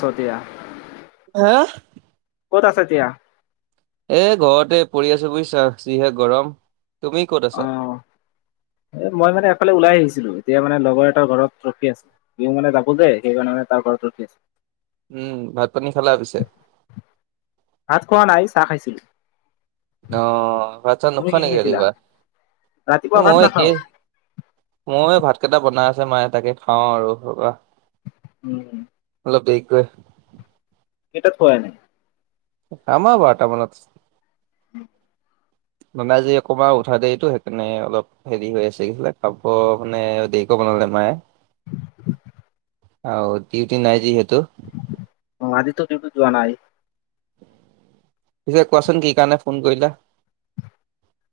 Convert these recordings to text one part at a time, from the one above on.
শদিয়া। অ'! ক'ত আছ এতিয়া? এ, ঘৰতে পৰি আছোঁ বুজিছা, যিহে গৰম! তুমি ক'ত অ আছা? এ, মই মানে, এফালে ওলাই আহিছিলোঁ। এতিয়া মানে, লগৰ এটাৰ ঘৰত ৰখি আছোঁ। সিও মানে, যাব যে, সেইকাৰণে মানে, তাৰ ঘৰত ৰখি আছোঁ। উম! ভাত পানী খালা পিছে? ভাত খোৱা নাই, চাহ খাইছিলোঁ। অ'! ভাত-চাত তুমি নোখোৱা কি নেকি খাইছিলা ৰাতিপুৱা? ৰাতিপুৱা ভাত মইয়ো নাখাও একেই। মই, ভাত কেইটা বনাই আছে মায়ে, তাকে খাওঁ আৰু। উম! অলপ দেৰিকৈ। কেইটাক পোৱাই নাই। আমাৰ বাৰটা মানত আছে। উম। মানে আজি অকমান উঠা দেৰিটো সেইকাৰণে অলপ হেৰি হৈ আছে এইফালে খোৱা মানে দেৰিকৈ বনালে মায়ে। আও ডিউটি নাই যিহেতু। হু হু হু অ আজিটো ডিউটি যোৱা নাই। পিছে কোৱাচোন কি কাৰণে ফোন কৰিলা?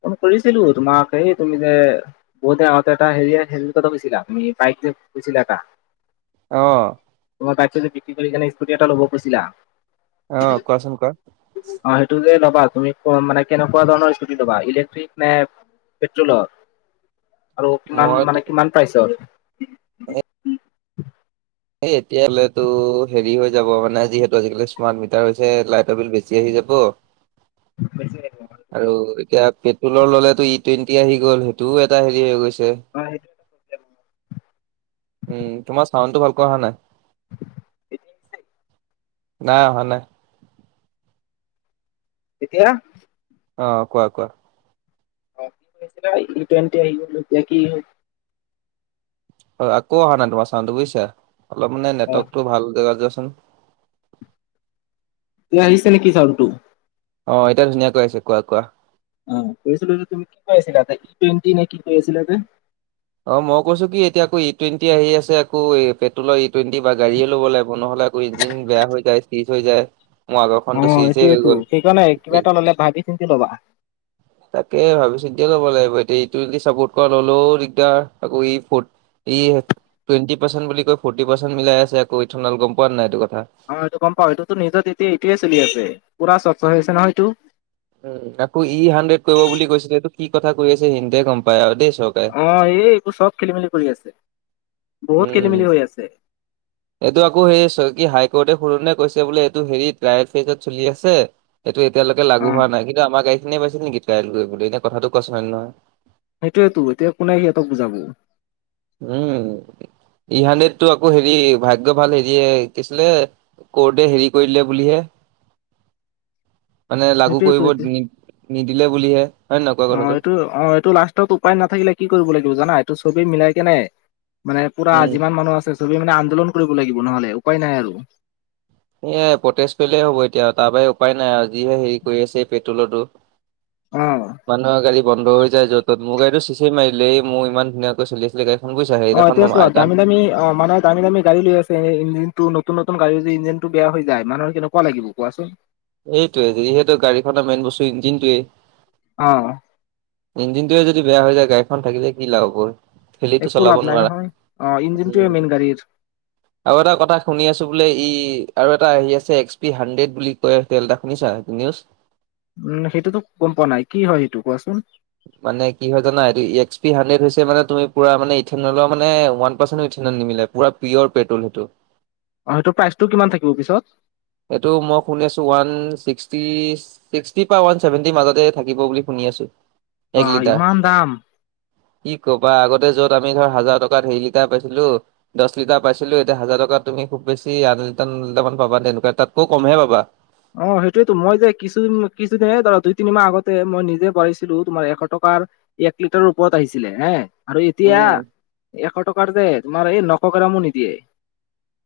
ফোন কৰিছিলো তোমাক। এই তুমি যে- পোৱাতে আহোতে এটা হেৰি এ হেৰিয়ৰ কথা কৈছিলা বাইক যে কৈছিলা এটা অ অ অ তোমাৰ বাইক খন যে বিক্ৰী কৰি কিনে স্কুটি এটা ল'ব কৈছিলা। অ অ কোৱাচোন কোৱা? পি পিপ অ সেইটো যে ল'বা তুমি কম মানে কেনেকুৱা ধৰণৰ স্কুটি- ল'বা। ইলেক্ট্ৰিক নে' পেট্ৰলৰ আৰু কিমান মই মানে কিমান প্ৰাইচৰ? এ এই এতিয়ালেতো হেৰি হৈ যাব মানে যিহেতু আজিকালি স্মাৰ্ট মিটাৰ হৈছে লাইটৰ বিল বেছি আহি যাব। বেছি আহিব। আৰু এতিয়া পেট্ৰলৰ ললেটো ই-টুৱেণ্টি আহি গ'ল সেইটোও এটা হেৰি হৈ গৈছে। হয়। উম। তোমাৰ চাউন্ডটো ভালকৈ অহা নাই। এতিয়া আহিছে নাই অহা নাই। এতিয়া অ অ কোৱা কোৱা? অ কি হৈছিলে ই-টুৱেণ্টি আহি গ'ল এতিয়া কি হ'ব? অ আকৌ অহা নাই তোমাৰ চাউন্ডটো বুজিছা। অলপ মানে অ নেটৱৰ্কটোও ভাল জেগাত যোৱাচোন। এতিয়া আহিছে নেকি চাউন্ডটো? অ এতিয়া ধুনীয়াকৈ আহিছে। কোৱা কোৱা উম উম কৈছিলো যে তুমি কি কৈ আছিলা যে ই-টুৱেণ্টি নে কি কৈ আছিলা যে- অ মই কৈছো কি এতিয়া আকৌ ই-টুৱেণ্টি আহি আছে। আকৌ পেট্ৰলৰ ই-টুৱেণ্টি বা গাড়ীয়ে ল'ব লাগিব। নহ'লে আকৌ ইঞ্জিন বেয়া হৈ যায়, শিষ্ট হৈ যায়। মোৰ অ আগৰখনতো চিজে হৈ এইটোৱেতো। গ'ল সেইকাৰণে ই কিবা এটা ল'লে ভাবি-চিন্তি লবা। তাকে ভাবি-চিন্তিয়ে ল'ব লাগিব। এতিয়া ই-টুৱেণ্টি এ চাপৰ্ট কৰা ললো ৰি ইয়াৰ আকৌ ই-ফৰ্ড ই টুৱেট পাৰ্চেন্ট বুলি কৈ ফৰ্টি পাৰ্চেন্ট মিলাই আছে আকৌ ইথনেল গ'ম পোৱা নে নাই এইটো কথা। অ এইটো গ'ম পাওঁ। এইটো তো নিউজত এতিয়া এইটোৱেই চলি আছে পুৰা স্বচ্ছ হৈ আছে নহয় এইটো। উম উ উ। আকৌ ই-হানড্ৰেড কৰিব বুলি কৈছিলে এইটো কি কথা কৈ আছে সিহঁতে গ'ম পায় আৰু দেই চৰকাৰে। অ এই এই এইবোৰ চব খেলি-মেলি কৰি আছে। উম বহুত খেলি উ উ। মেলি [inaudible] এইটো আকৌ সেই স হাই-কৰ্টে সুৰুন দায় কৈছে বোলে এইটো হেৰিত প্ৰায় ফেজত চলি আছে। এইটো এতিয়ালৈকে অ লাগু হোৱা নাই। কিন্তু আমাৰ গাড়ীখিনিয়ে পাইছে নেকি পেলাইত গৈ এনেই কথাটো কোৱাচোন হয় নে নহয়। সেইটোৱেতো এতিয়া কোনে সিহঁতক বুজাব। উম উ উ। ই-হানড্ৰেডটো আকৌ হেৰি ভাগ্য ভাল হেৰিয়ে কি আছিলে কোৰ্টে হেৰি কৰিলে বুলিহে। [inaudible] মানে লাগু সেইটোয়েতো কৰিব এতিয়া নি নিদিলে বুলিহে হয় নে নকয় কথাটো। টো অ এইটো লাষ্ট। ত উপায় নাথাকিলে কি কৰিব লাগিব জানা এইটো চবি মিলাই কেনে মানে পুৰা উম, যিমান মানুহ আছে চবে মানে আন্দোলন কৰিব লাগিব নহলে উপায় নাই আৰু। এই প্ৰটেষ্ট কৰিলেহে হ'ব এতিয়া তাৰ বাহিৰে উপায় নাই আৰু যিহে হেৰি কৰি আছে এই পেট্ৰলৰটো। অ'। মানুহৰ গাড়ী বন্ধ হৈ য'ত ত'ত, মোৰ গড়ীটো চেছেই মাৰিলে মোৰ ইমান ধুনিয়াকৈ চলি আছিলে গাড়ী অঁ এতিয়া চোৱা দামি দামি অ' মানে দামি - দামি গাড়ী লৈ আছে। এই ইঞ্জিনটো নতুন নতুন গাড়ী যদি ইঞ্জিনটো বেয়া হৈ যায় মানুহৰ কেনেকুৱা লাগিব কোৱাচোন? এইটোৱেই, যিহেতু গাড়ীখনৰ মেইন বস্তু ইঞ্জিনটোৱেই। অঁহ। ইঞ্জিনটোয়ে যদি বেয়া হৈ যায় গাড়ীখন থাকিলে কি লাভ হ'ব? থেলিটো একো চলাব লাভ নাই নোৱাৰা। নহয়। অ', ইঞ্জিনটোৱে উমঁ। মেইন গাড়ীৰ আৰু এটা কথা শুনি আছো বোলে ই' আৰু এটা আহি আছে এক্স পি হানড্ৰেড বুলি ত তেলটা শুনিছা নিউজ? উম সেইটোতো গম পোৱা নাই কি হয় সেইটো কোৱাচোন? মানে কি হয় জানা এইটো এইচ পি হানণ্ড্ৰেদ হৈছে মানে তুমি পুৰা মানে ইথেন অইলৰ মানে ৱান পাৰ্চেন্টে ইথেনৰ নিমিলে। পুৰা পিয়ৰ পেট্ৰল সেইটো। অ সেইটো প্ৰাইচটো কিমান থাকিব পিছত? এইটো মই শুনি আছোঁ ওৱান ছিক্সটি ছিক্সটি পা ওৱান চছেভেন্টিৰ মাজতে থাকিব বুলি শুনি আছো বা এক লিটাৰ। ইমান দাম। কি ক'বা আগতে যত আমি ধৰ হাজাৰ টকাত হেৰি লিটাৰ পাইছিলো দছ লিটাৰ পাইছিলো এতিয়া হাজাৰটকা তুমি খুব বেছি আঠ লিটাৰ ন লিটাৰা পাবা তেনেকুৱা তাতকৈ কমহে পাবা। অ সেইটোয়েতো মই যে কিছুদিন ধৰা দুই তিনি মাহ আগতে মই নিজে বাঢ়িছিলো তোমাৰ এশ টকাৰ এক লিটাৰৰ ওপৰত আহিছিল? আৰু এতিয়া উম। এশ টকাৰ যে তোমাৰ এই নশ গ্ৰমো নিদিয়ে।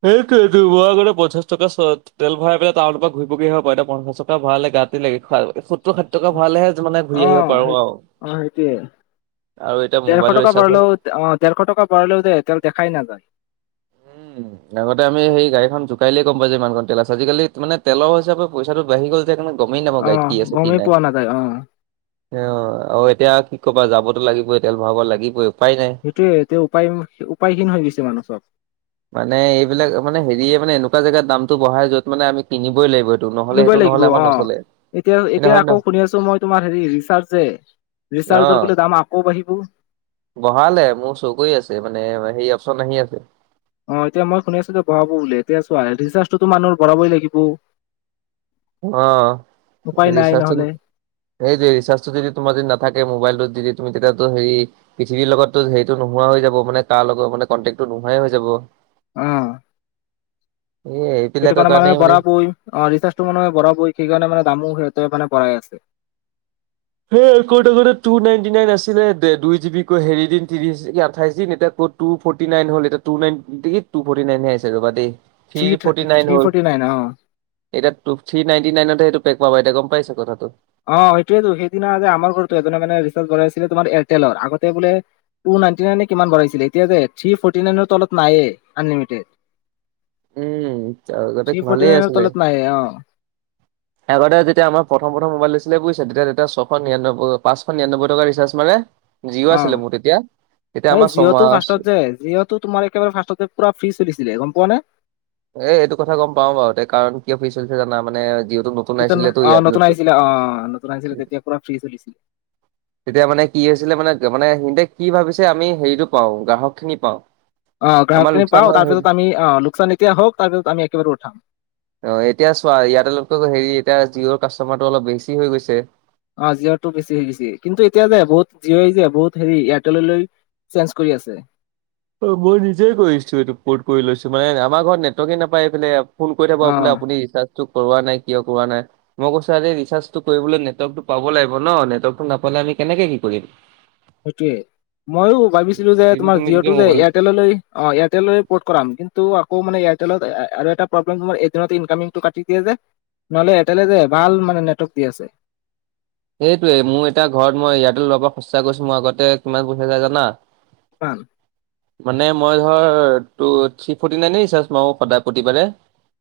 সেইটো এইটোৱাগৰ পঞ্চাশ টকা তেল ভৰাই পেলাই টাউনৰ পৰা ঘূৰি পকীল পঞ্চাশ টকা ভৰালে গাত তে লকে খ সত্তৰ সষাঠ টকা ভৰালেহে মানে অ ঘূৰি আহিব সেই পাৰো আৰু। অ আৰু এতিয়া মোবাইলৰচিউভা ঢলেও অ দেৰশ টকাও ভৰালেও তেল দেখাই নাযায়। উম। আগতে আমি সেই গাড়ী জোকইইিলে গম পাই যে ইমানখন তেল আছে আজিকালি মানে তেলৰ হিচাপে পইচাটো বাঢ়ি গ'ল কাৰণে গমেই নাপাওঁ অ গড়ীত কি আছে কি গমেই নাই? পোৱা নাযায় অ অ আৰু এতিয়া কি কবা যাবতো লাগিবই তেল ভৰাব লাগিবই উপায় নাই। সেইটোৱে এতিয়া উপায় উপায়হীন হৈ গৈছে মানুহ চব। মানে এইবিলাক মানে হেৰিয় মানে এনেকুৱা জেগাত দামটো বঢ়াই য'ত মানে আমি কিনিবই লাগিব? সেইটো নহ'লে কিনিবই সেইটো লাগিব নহ'লে আমাৰ অ, নচলে। এতিয়া কিন্তু এতিয়া হয় আকৌ নহয়? শুনি আছো মই তোমাৰ হেৰি ৰি ৰিচাৰ্জ যে ৰিচাৰ্জৰ অ', বোলে দাম আকৌ বাঢ়িব। বঢ়ালে মোৰ চৌ আছে মানে সেই অপচন আহি আছে। অ এতিয়া মই শুনিছো যে বঢ়াব বুলি এতিয়াছো আৰু ৰিচাৰ্জটো মানুহে ভৰাবই লাগিব? অ উপায় নাই নহলে ৰিচাৰ্জৰ সেইটো ৰিচাৰ্জটো যদি তোমাৰ যদি নাথাকে মোবাইলটোত যদি তুমি তেতিয়াতো হেৰি পৃথিৱীৰ লগতো হেৰিটো নোহোৱা হৈ যাব মানে কাৰ লগত মানে কণ্টেক্টো নোহোৱাই হৈ যাব। উম। এইয়াই সেইটো কাৰণে মানুহে ভৰাবই ৰিচাৰ্জটো মানুহে ভৰাবই সেইকাৰণে মানে দামো সিহঁতে মানে বঢ়াই আছে। হ ক'ত আগতে টু নাইনটি নাইন আছিলে দুই জি বি কৈ হেৰি দিন ত্ৰিশ আঠাইছ দিন এতিয়া ক'ত টু ফৰ্টি নাইন হ'ল এটা টু নাইন দে টু ফৰ্টি নাইনে আ ৰবা দেই। থ্ৰী ফৰ্টি নাইন থ্ৰী হ'ল ফৰ্টি নাইন অ। এতিয়া টু থ্ৰী নাইনটি নাইনত সেইটোক পাবা এতিয়া গম পাইছে কথাটো। অ সেইটয়েতো সেইদিনা আমাৰ ঘৰতো এ মানে ৰিচাৰ্ কৰা আছিলে তোমাৰ এয়াৰটেলৰ আগতে বোলে টু নাইনটি নাই কিমান বঢ়াইছিলে এতিয়া থ্ৰী ফৰ্টি নাইন তলত নায়ে আনলিমিটেড। উম থি আগতে ফৰ্টি ভালেই নাইন আছিলে। তলত নাই অ? আগতে যেতিয়া আমাৰ প্ৰথম প্ৰথম মোবাইল লৈছিলে বুজিছে তেতিয়া তেতিয়া ছয়শ নিৰানব্বৈ পাঁচশ নিৰানব্বৈ টকা ৰিচাৰ্জ মাৰে যিও অ আছিলে মোৰ তেতিয়া, তেতিয়া আমাৰ ছমাহ এ যিহত তোমাৰ একেবাৰে ফাৰ্ষ্টত পুৰা ফ্ৰী চলিছিলে গম পোৱা নে এ এইটো কথা গম পাও বাওঁ কাৰণ কিয় ফ্ৰি চলিছে জানা মানে যিঅটো তেতন অ নতুন আহিছিলে অ নতুন আহিছিলে তেতিয়া পুৰা ফ্ৰি চলিছিল। তেতিয়া মানে কি হৈছিলে মানে মানে সিতে কি ভাবিছে আমি হেৰিটো পাওঁ গ্ৰাহক খিনি পাওঁ। অ আমাৰ গ্ৰাহকখিনি লোকচান পাওঁ হয় তাৰপিছ আমি অ লোকচান এতিয়া হওঁক তাৰপিছত আমি একেবাৰে উঠাম। অ এতিয়া চোৱা এযাৰটেলতকৈ হেৰি এতিয়া জিঅ'ৰ কাষ্টমাৰটো অলপ বেছি হৈ গৈছে। অ জিঅ' টো বেছি হৈ গৈছি কিন্তু এতিয়া যে বহুত জিঅ'ই যে বহুত হেৰি এয়াৰটেললৈ চেঞ্জ কৰি আছে। অ মই নিজেই কৰিছো এইটো কৰ্ট কৰি লৈছো মানে আমাৰ ঘৰত নেটৱৰ্কে নাপায় এইফালে ফোন কৰি অ থাকো বোলে আপুনি ৰিচাৰ্জটো কৰোৱা নাই কিয় কৰা নাই। মই কৈছো আৰে ৰিচাৰ্জ টো কৰিবলৈ নেটৱৰ্কতটো পাব লাগিব নেটৱৰ্কটো নাপালে আমি কেনেকে সেই কৰিম। সেইটোৱে মই ভাবিছিলো যে যদি তোমাৰ তুমি যদি জিঅ'টো যে মোবাইল এয়াৰ- তললৈ এয়াৰটলৈ পত কৰাম কিন্তু আকৌ মানে এয়াৰটালত আৰু এটা প্ৰব্লেম তোমাৰ ইনকামিং টো কাটি নহলে এয়াৰটেলে যে ভাল মানে নেটৱৰ্ক দি আছে। এইটোৱে মোৰ এতা ঘৰত মই ইয়াতে লোৱাৰ পৰা সুচা কৰিছো মই আগতে কিমান পইচা যায় জানা। পান মানে মই ধৰ টু থ্ৰী ফটি নাইনে ৰিচাৰ্জ মাৰো প্ৰতিবাৰে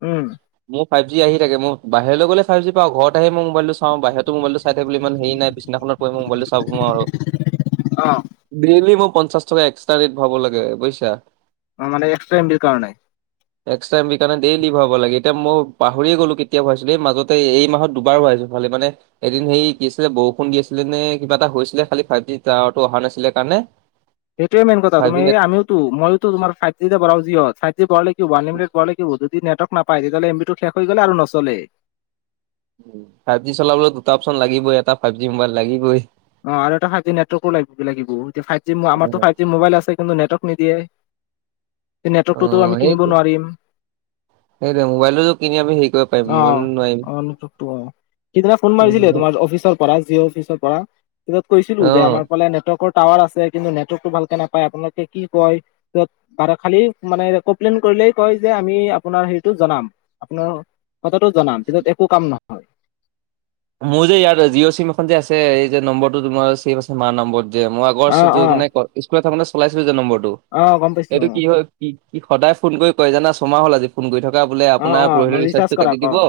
উম মোৰ ফাইভ জি আহি থে মোৰ বাহিৰলৈ গলোইভ জি পা ঘৰত আহ মই মোবলটো চাওঁ বাহিৰত মোবাইলটো তে বোলে ইমান হেৰি নাই বিচদিনাখনত বহি মই মোবাইলটো চাব নোৱাৰো আৰু অ ব্ৰিলি মই পঞ্চাশ টকা এক্সট্ৰা ৰেট ভাব লাগে বুজিছা মানে এক্সট্ৰা এম বি কাৰণে এক্সট্ৰা এম বি কাৰণেডেইলী ভৰাব লাগে এতিয়া মই পাহৰি গলো কেতিয়া কেতিয়া ভৰাইছোঁ এই মাজতে এই মাহত দুবাৰ ভুৰাইছো। ভালে মানে এদিন হেৰি কি আছিলে বৰষুণ দি আছিলে নে কিবা এটা হৈছিলে খালি ফাইভ জি টাৱাৰটো অহা নাছিলে কাৰণে সেইটোৱে মেইন কথা ফাইভ তুমি জি নেট আমওটো ময়োতো তোমাৰ ফাইভ জিতে ভৰাও যি হওক ফাইভ জি ভৰালে কি ৱান লিমিটেড পোৱা লৈকে যদি নেৱৰ্ক নাপায় তেতিয়াহলে এম বি শেষ হৈ গ'লে আৰু নচলে উ ফাইভ জি চলাবলৈ দুটা অপশচন লাগিবই এটা ফাইভ জি মোবাইল লাগিবই। অ আৰু এটা ফাই জি নেটৱৰ্ক লিব লাগিব ফাইভ জিমাৰতটো ফাইভ জি মোবাইল আছেই। কিন্তু নেটৱৰ্ক নিদিয়ে সেই অ নেটৱৰ্কটোতো আমি কিনিব নোৱাৰিম। সেইটো মোবাইলো কিনি আমি হেৰি কৰিব পাৰিম অ', মোবাইলো নোৱাৰিম। অ নতুক টো অ সিদিনা ফোন মাৰিছিলে তোমাৰ অফিচৰ পৰা জিঅ' অফিচৰ পৰা ত অ কৈছিলো যে আমাৰ ফালে নেটৱৰ্কৰ টাৱাৰ আছে কিন্তু নেটৱৰ্কতটো ভালকে নাপায় আপোনালোকে কি কয় খালি মানে কমপ্লেইন কৰিলেই কয় যে আমি আপোনাৰ হেৰিটো জনাম। আপোনাৰ কথাটো জনাম পিছত একো কাম নহয়। মোৰ যে ইয়াত জিঅ' চিম এখন যে আছে এই যে নম্বৰটো তোমাৰ ছেভ আছে মাৰ নম্বৰত যে মই আগৰ অ', চুদু অ', মানে ক স্কুলত থাকোঁতে চলাইছিলো যে নম্বৰটো অ', গম পাইছো সেইটো কি অ'। হয় কি কি সদায় ফোন কৰি কয় জানা চমাহ হ'ল আজি। ফোন কৰি থকা বোলে অ', আপোনাৰ অ', পৰহিলি মানে ৰিচাৰ্জ ৰিচাৰ্জটো কাটি কৰাক দিব অ',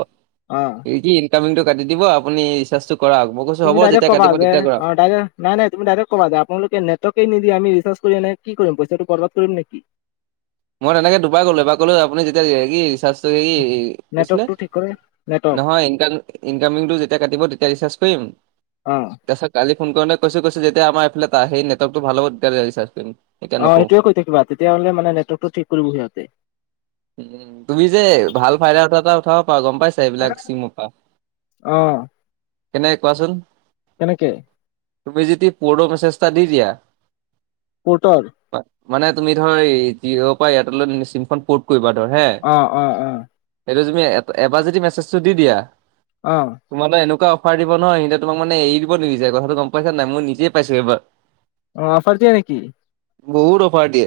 অ'। এই কি ইনকামিঙটো কাটি দিব আপুনি ৰিচাৰ্জটো কৰা মই কৈছোঁ তুমি ডাইৰেক কবা যে তাইৰে নাই নাই তুমি ডৰেক্ট কবা আপোনালোকে নেটৰ্কে নিদি আমি ৰিচাৰ্জ কৰি ননে কি কৰিম পইচাটো বৰাদ কৰিম নেকি। মই তেনেকে দুবাৰ ক'লো এবাৰ ক'লো আপুনি যেতিয়া কি ৰিচাৰ্জটো কি আছিলে নেটৱৰ্কটো ঠিক কৰে নেটৱৰ্ক নহয় ইনকাম ইনকামিংটো যেতিয়া কাটিব তেতিয়া ৰিচাৰ্জ কৰিম অ'। কালি ফোন কৰি কৈছে কৈছে যেতিয়া আমাৰফালে তা সেই নেটৱৰ্কটো ভাল হ'ব তেতিয়া ৰিচাৰ্জ কৰিম। এতিয়া অ নকৰো সেইটোৱে কৈ থাকিবা তেতিয়াহলে মানে নেটৱৰ্ক ঠিক কৰিব সিহঁতে। উ তুমি যে ভাল ফাইদা এটা এটা উঠাব পাৰা গম পাইছ এইবিলাক চিম পা অ কেনেকে কোৱাচোন। কেনেকে? তুমি যদি পৰ' মেছেজ এটা দি দিয়া পৰ্টৰ? মানে তুমি ধৰ এই জিঅ'ৰ পৰা এয়াৰটেললে চিমখন ক'ত কৰিবা ধৰ হে, অ অ অ এইটো তুমি এবাৰ যদি মেচেজটো দি দিয়া অ। তোমালে এনেকুৱা অফাৰ দিব নহ। সিহনতে তোমাক মানে এৰি দিব নিবিচাৰে। কথাটো গম পাইছা নে নাই? মই নিজেই পাইছো এবাৰ। অ, অফাৰ দিয়ে নেকি? বহুত অফাৰ দিয়ে।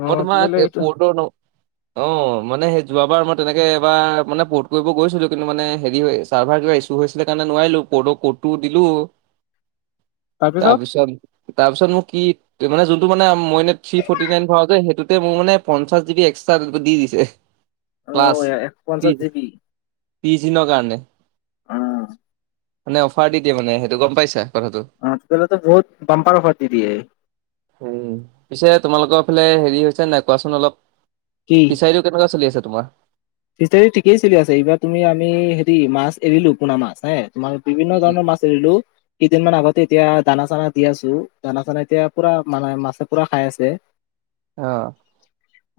অ তোমাক তেতিয়াহ'লে এ এইটো পৰ্তৰ ন অ মানে সেই যোৱাবাৰ মই তেনেকে এবাৰ মানে পৰ্ট কৰিব গৈছিলো, কিন্তু মানে হেৰি হয় চাৰ্ভাৰ কিবা ইছু ত হৈছিলে কাৰণে নোৱাৰিলো। কৰ্টৰ কডটো দিলো। [inaudible] তাৰপিছত তাৰপিছত মোৰ কি মানে যোনটো মানে মই এনে থি ফৰ্টি নাইন ভৰাওঁ যে, সেইটোতে মোৰ মানে পঞ্চাশ জি বি একছ দি দিছে অ প্লাছ এশ পঞ্চাশ তিছ জিবি ত্ৰিছ দিনৰ কাৰণে। অ। মানে অফাৰ দি দিয়ে মানে সেইটো গম পাইছা কথাটো। অ [unintelligible] টো বহুত বম্পাৰ অফাৰ দি দিয়ে। উম পিছে তোমালোকৰ ফালে হেৰি হৈছে নে নাই কোৱাচোন অলপ। সেইটো কেনেকোৱা চলি আছে তোমাৰ? ফিছাৰী ঠিকেই চলি আছে। এইবাৰ তুমি আমি হেৰি মাছ এৰিলো পোনা মাছ, তোমাৰ বিভিন্ন উম। ধৰণৰ মাছ এৰিলো। কেইদিনমান আগতে এতিয়া দানা-চানা দি আছো। দানা-চানা এতিয়া পুৰা মানে মাছে পুৰা খাই আছে। [inaudible] অ।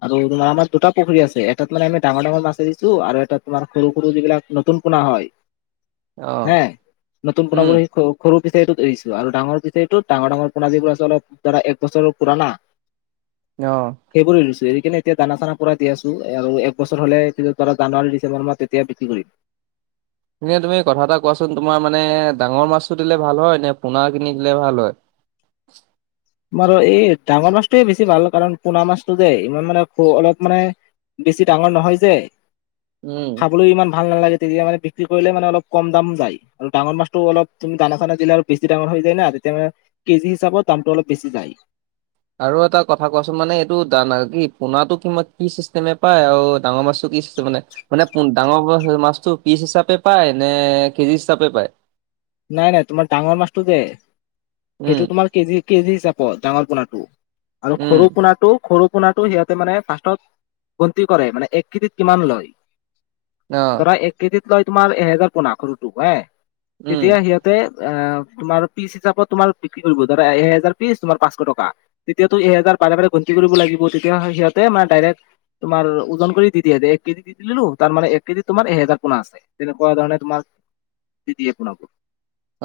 আৰু তোমাৰ আমাৰ দুটা পুখুৰী আছে। এটাত মানে আমি ডাঙৰ ডাঙৰ মাছ দিছো আৰু এটাত তোমাৰ সৰু সৰু যিবিলাক নতুন পোনা হয় হে অ', নতুন উম, পোনাবোৰ শিকো। সৰু ফিচাৰীটোত এৰিছো আৰু ডাঙৰ ফিচাৰিটোত ডাঙৰ ডাঙৰ পোনা যিবোৰ আছে অলপ ধৰা এক বছৰৰ পুৰাণা [inaudible] অ। সেইবোৰ এৰিছো। এৰি কেনে এতিয়া দানা-চানা পোৰা দি আছো আৰু এক বছৰ হ'লে [unintelligible] জানুৱাৰী, ডিচেম্বৰ মাহ তেতিয়া বিক্ৰী কৰিম। এনেই তুমি কথা এটা কোৱাচোন। তোমাৰ মানে ডাঙৰ মাছটো দিলে ভাল হয় নে পোনা কিনি দিলে ভাল হয়? তোমাৰ এই ডাঙৰ মাছটোৱে বেছি ভাল। কাৰণ পোনা মাছটো যে ইমান মানে খ অলপ মানে বেছি ডাঙৰ নহয় যে, উম। খাবলৈ ইমান ভাল নালাগে। তেতিয়া মানে বিক্ৰী কৰিলে মানে অলপ কম দাম পায় আৰু ডাঙৰ মাছটো অলপ তুমি দানা-চানা দিলে আৰু বেছি ডাঙৰ হৈ যায় না তেতিয়া মানে কেজি হিচাপত দামটো অলপ বেছি যায়। আৰু এটা কথা কোৱাচোন মানে এইটো ডা কি পোনাটো কি কি চিষ্টেমে পায় আৰু ডাঙৰ মাছটো কি চিষ্টেম মানে মানে ডাঙৰ হোৱা মাছটো পিচ হিচাপে পায় নে কেজি হিচাপে পায়? নাই, নাই তোমাৰ ডাঙৰ মাছটো যে উম, সেইটো তোমাৰ কেজি কেজি হিচাপত ডাঙৰ পোনাটো। আৰু উম, খৰু পোনাটো খৰু পোনাটো সিহঁতে মানে ফাৰ্ষ্টত গন্তি কৰে মানে এক কেজিত মানে কিমান লয়। অ', ধৰা এক কেজিত লয় তোমাৰ এহেজাৰ পোনা সৰুটো হয় উম। তেতিয়া সিহঁত তে অ তোমাৰ পিচ হিচাপত তোমাৰ বিক্ৰী কৰিব ধৰা এহেজাৰ পিচ তোমাৰ পাঁচশ টকা। তেতিয়াটো এহেজাৰ বাৰে বাৰে গন্তি কৰিব লাগিব। তেতিয়া সিহঁতে মানে ডাইৰেক্ট তোমাৰ ওজন কৰি দি দিয়ে এক কেজি দি দিলো। তাৰ মানে এক কেজিত তোমাৰ এহেজাৰ পোনা আছে। তেনেকুৱা ধৰণে তোমাক দি দিয়ে পোনাটো।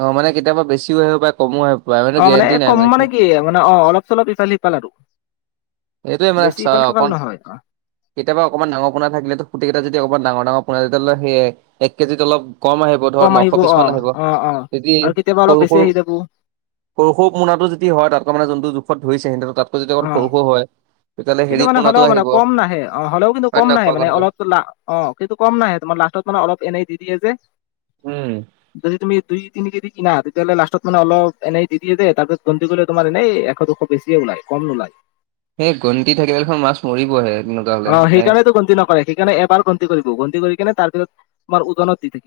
অ মানে কেতিয়াবা বেছিও আহিব পাৰে কমো আহিব পাৰে অ মানে গেৰেণ্টি নাই কম মানে কি মানে অ অলপ চলপ ইফাল সিফাল আৰু এইটো মান বেছি চাহ ইফাল সিফাল অকন নহয় অ। কেতিয়াবা অকমান ডাঙৰ পোনা থাকিলে ত খোতিকেইটা যদি অকণমান ডাঙৰ ডাঙৰ পোনা যেতিয়া লয় সেইয়াই এক কেজিত অলপ কম আহিব ধৰ কম আহিব নশ পিছ অ মান আহিব অ অ তিতি আৰু কেতিয়াবা অলপ সৰু বেছি সৰু আহি যাব সৰু সৰু পোনাটো যদি হয় তাতকে মানে যুনটো জোখত ধৰিছে সিহঁহ তাতকৈ যদি অকন অ সৰু সৰু হয়। তেতিয়াহ'লে কিন্তু হেৰি মানে পোনাটো হ'লেও মানে আহিব হয় কম নাহে অ হ'লেও কিন্তু নে কম নহয় নাহে কোৱা মানে কথাটো অলপ টোলা অ কিন্তু কম নাহে তোমাৰ লাষ্টত মানে অলপ এনেই দি দিয়ে যে উম যদি তুমি দুই তিনি কেদি কি না তেতিয়াহলে লাষ্টত মান অলপ এনেই দি দিয়ে যে তাৰপিছত গন্তি কৰিলে তোমাৰ এনেই এশ দুশ বেছিয়ে ওলাই কম নোলায়। সেই গণ্টি থাকিলেখন মাছ মৰিবহে এদিনত অ সেইকাৰণেতো গন্তি নকৰে সেইকাৰণে এবাৰ গন্তি কৰিব গন্তি কৰি কিনে তাৰপিছত তোমাৰ ওজনত দি দি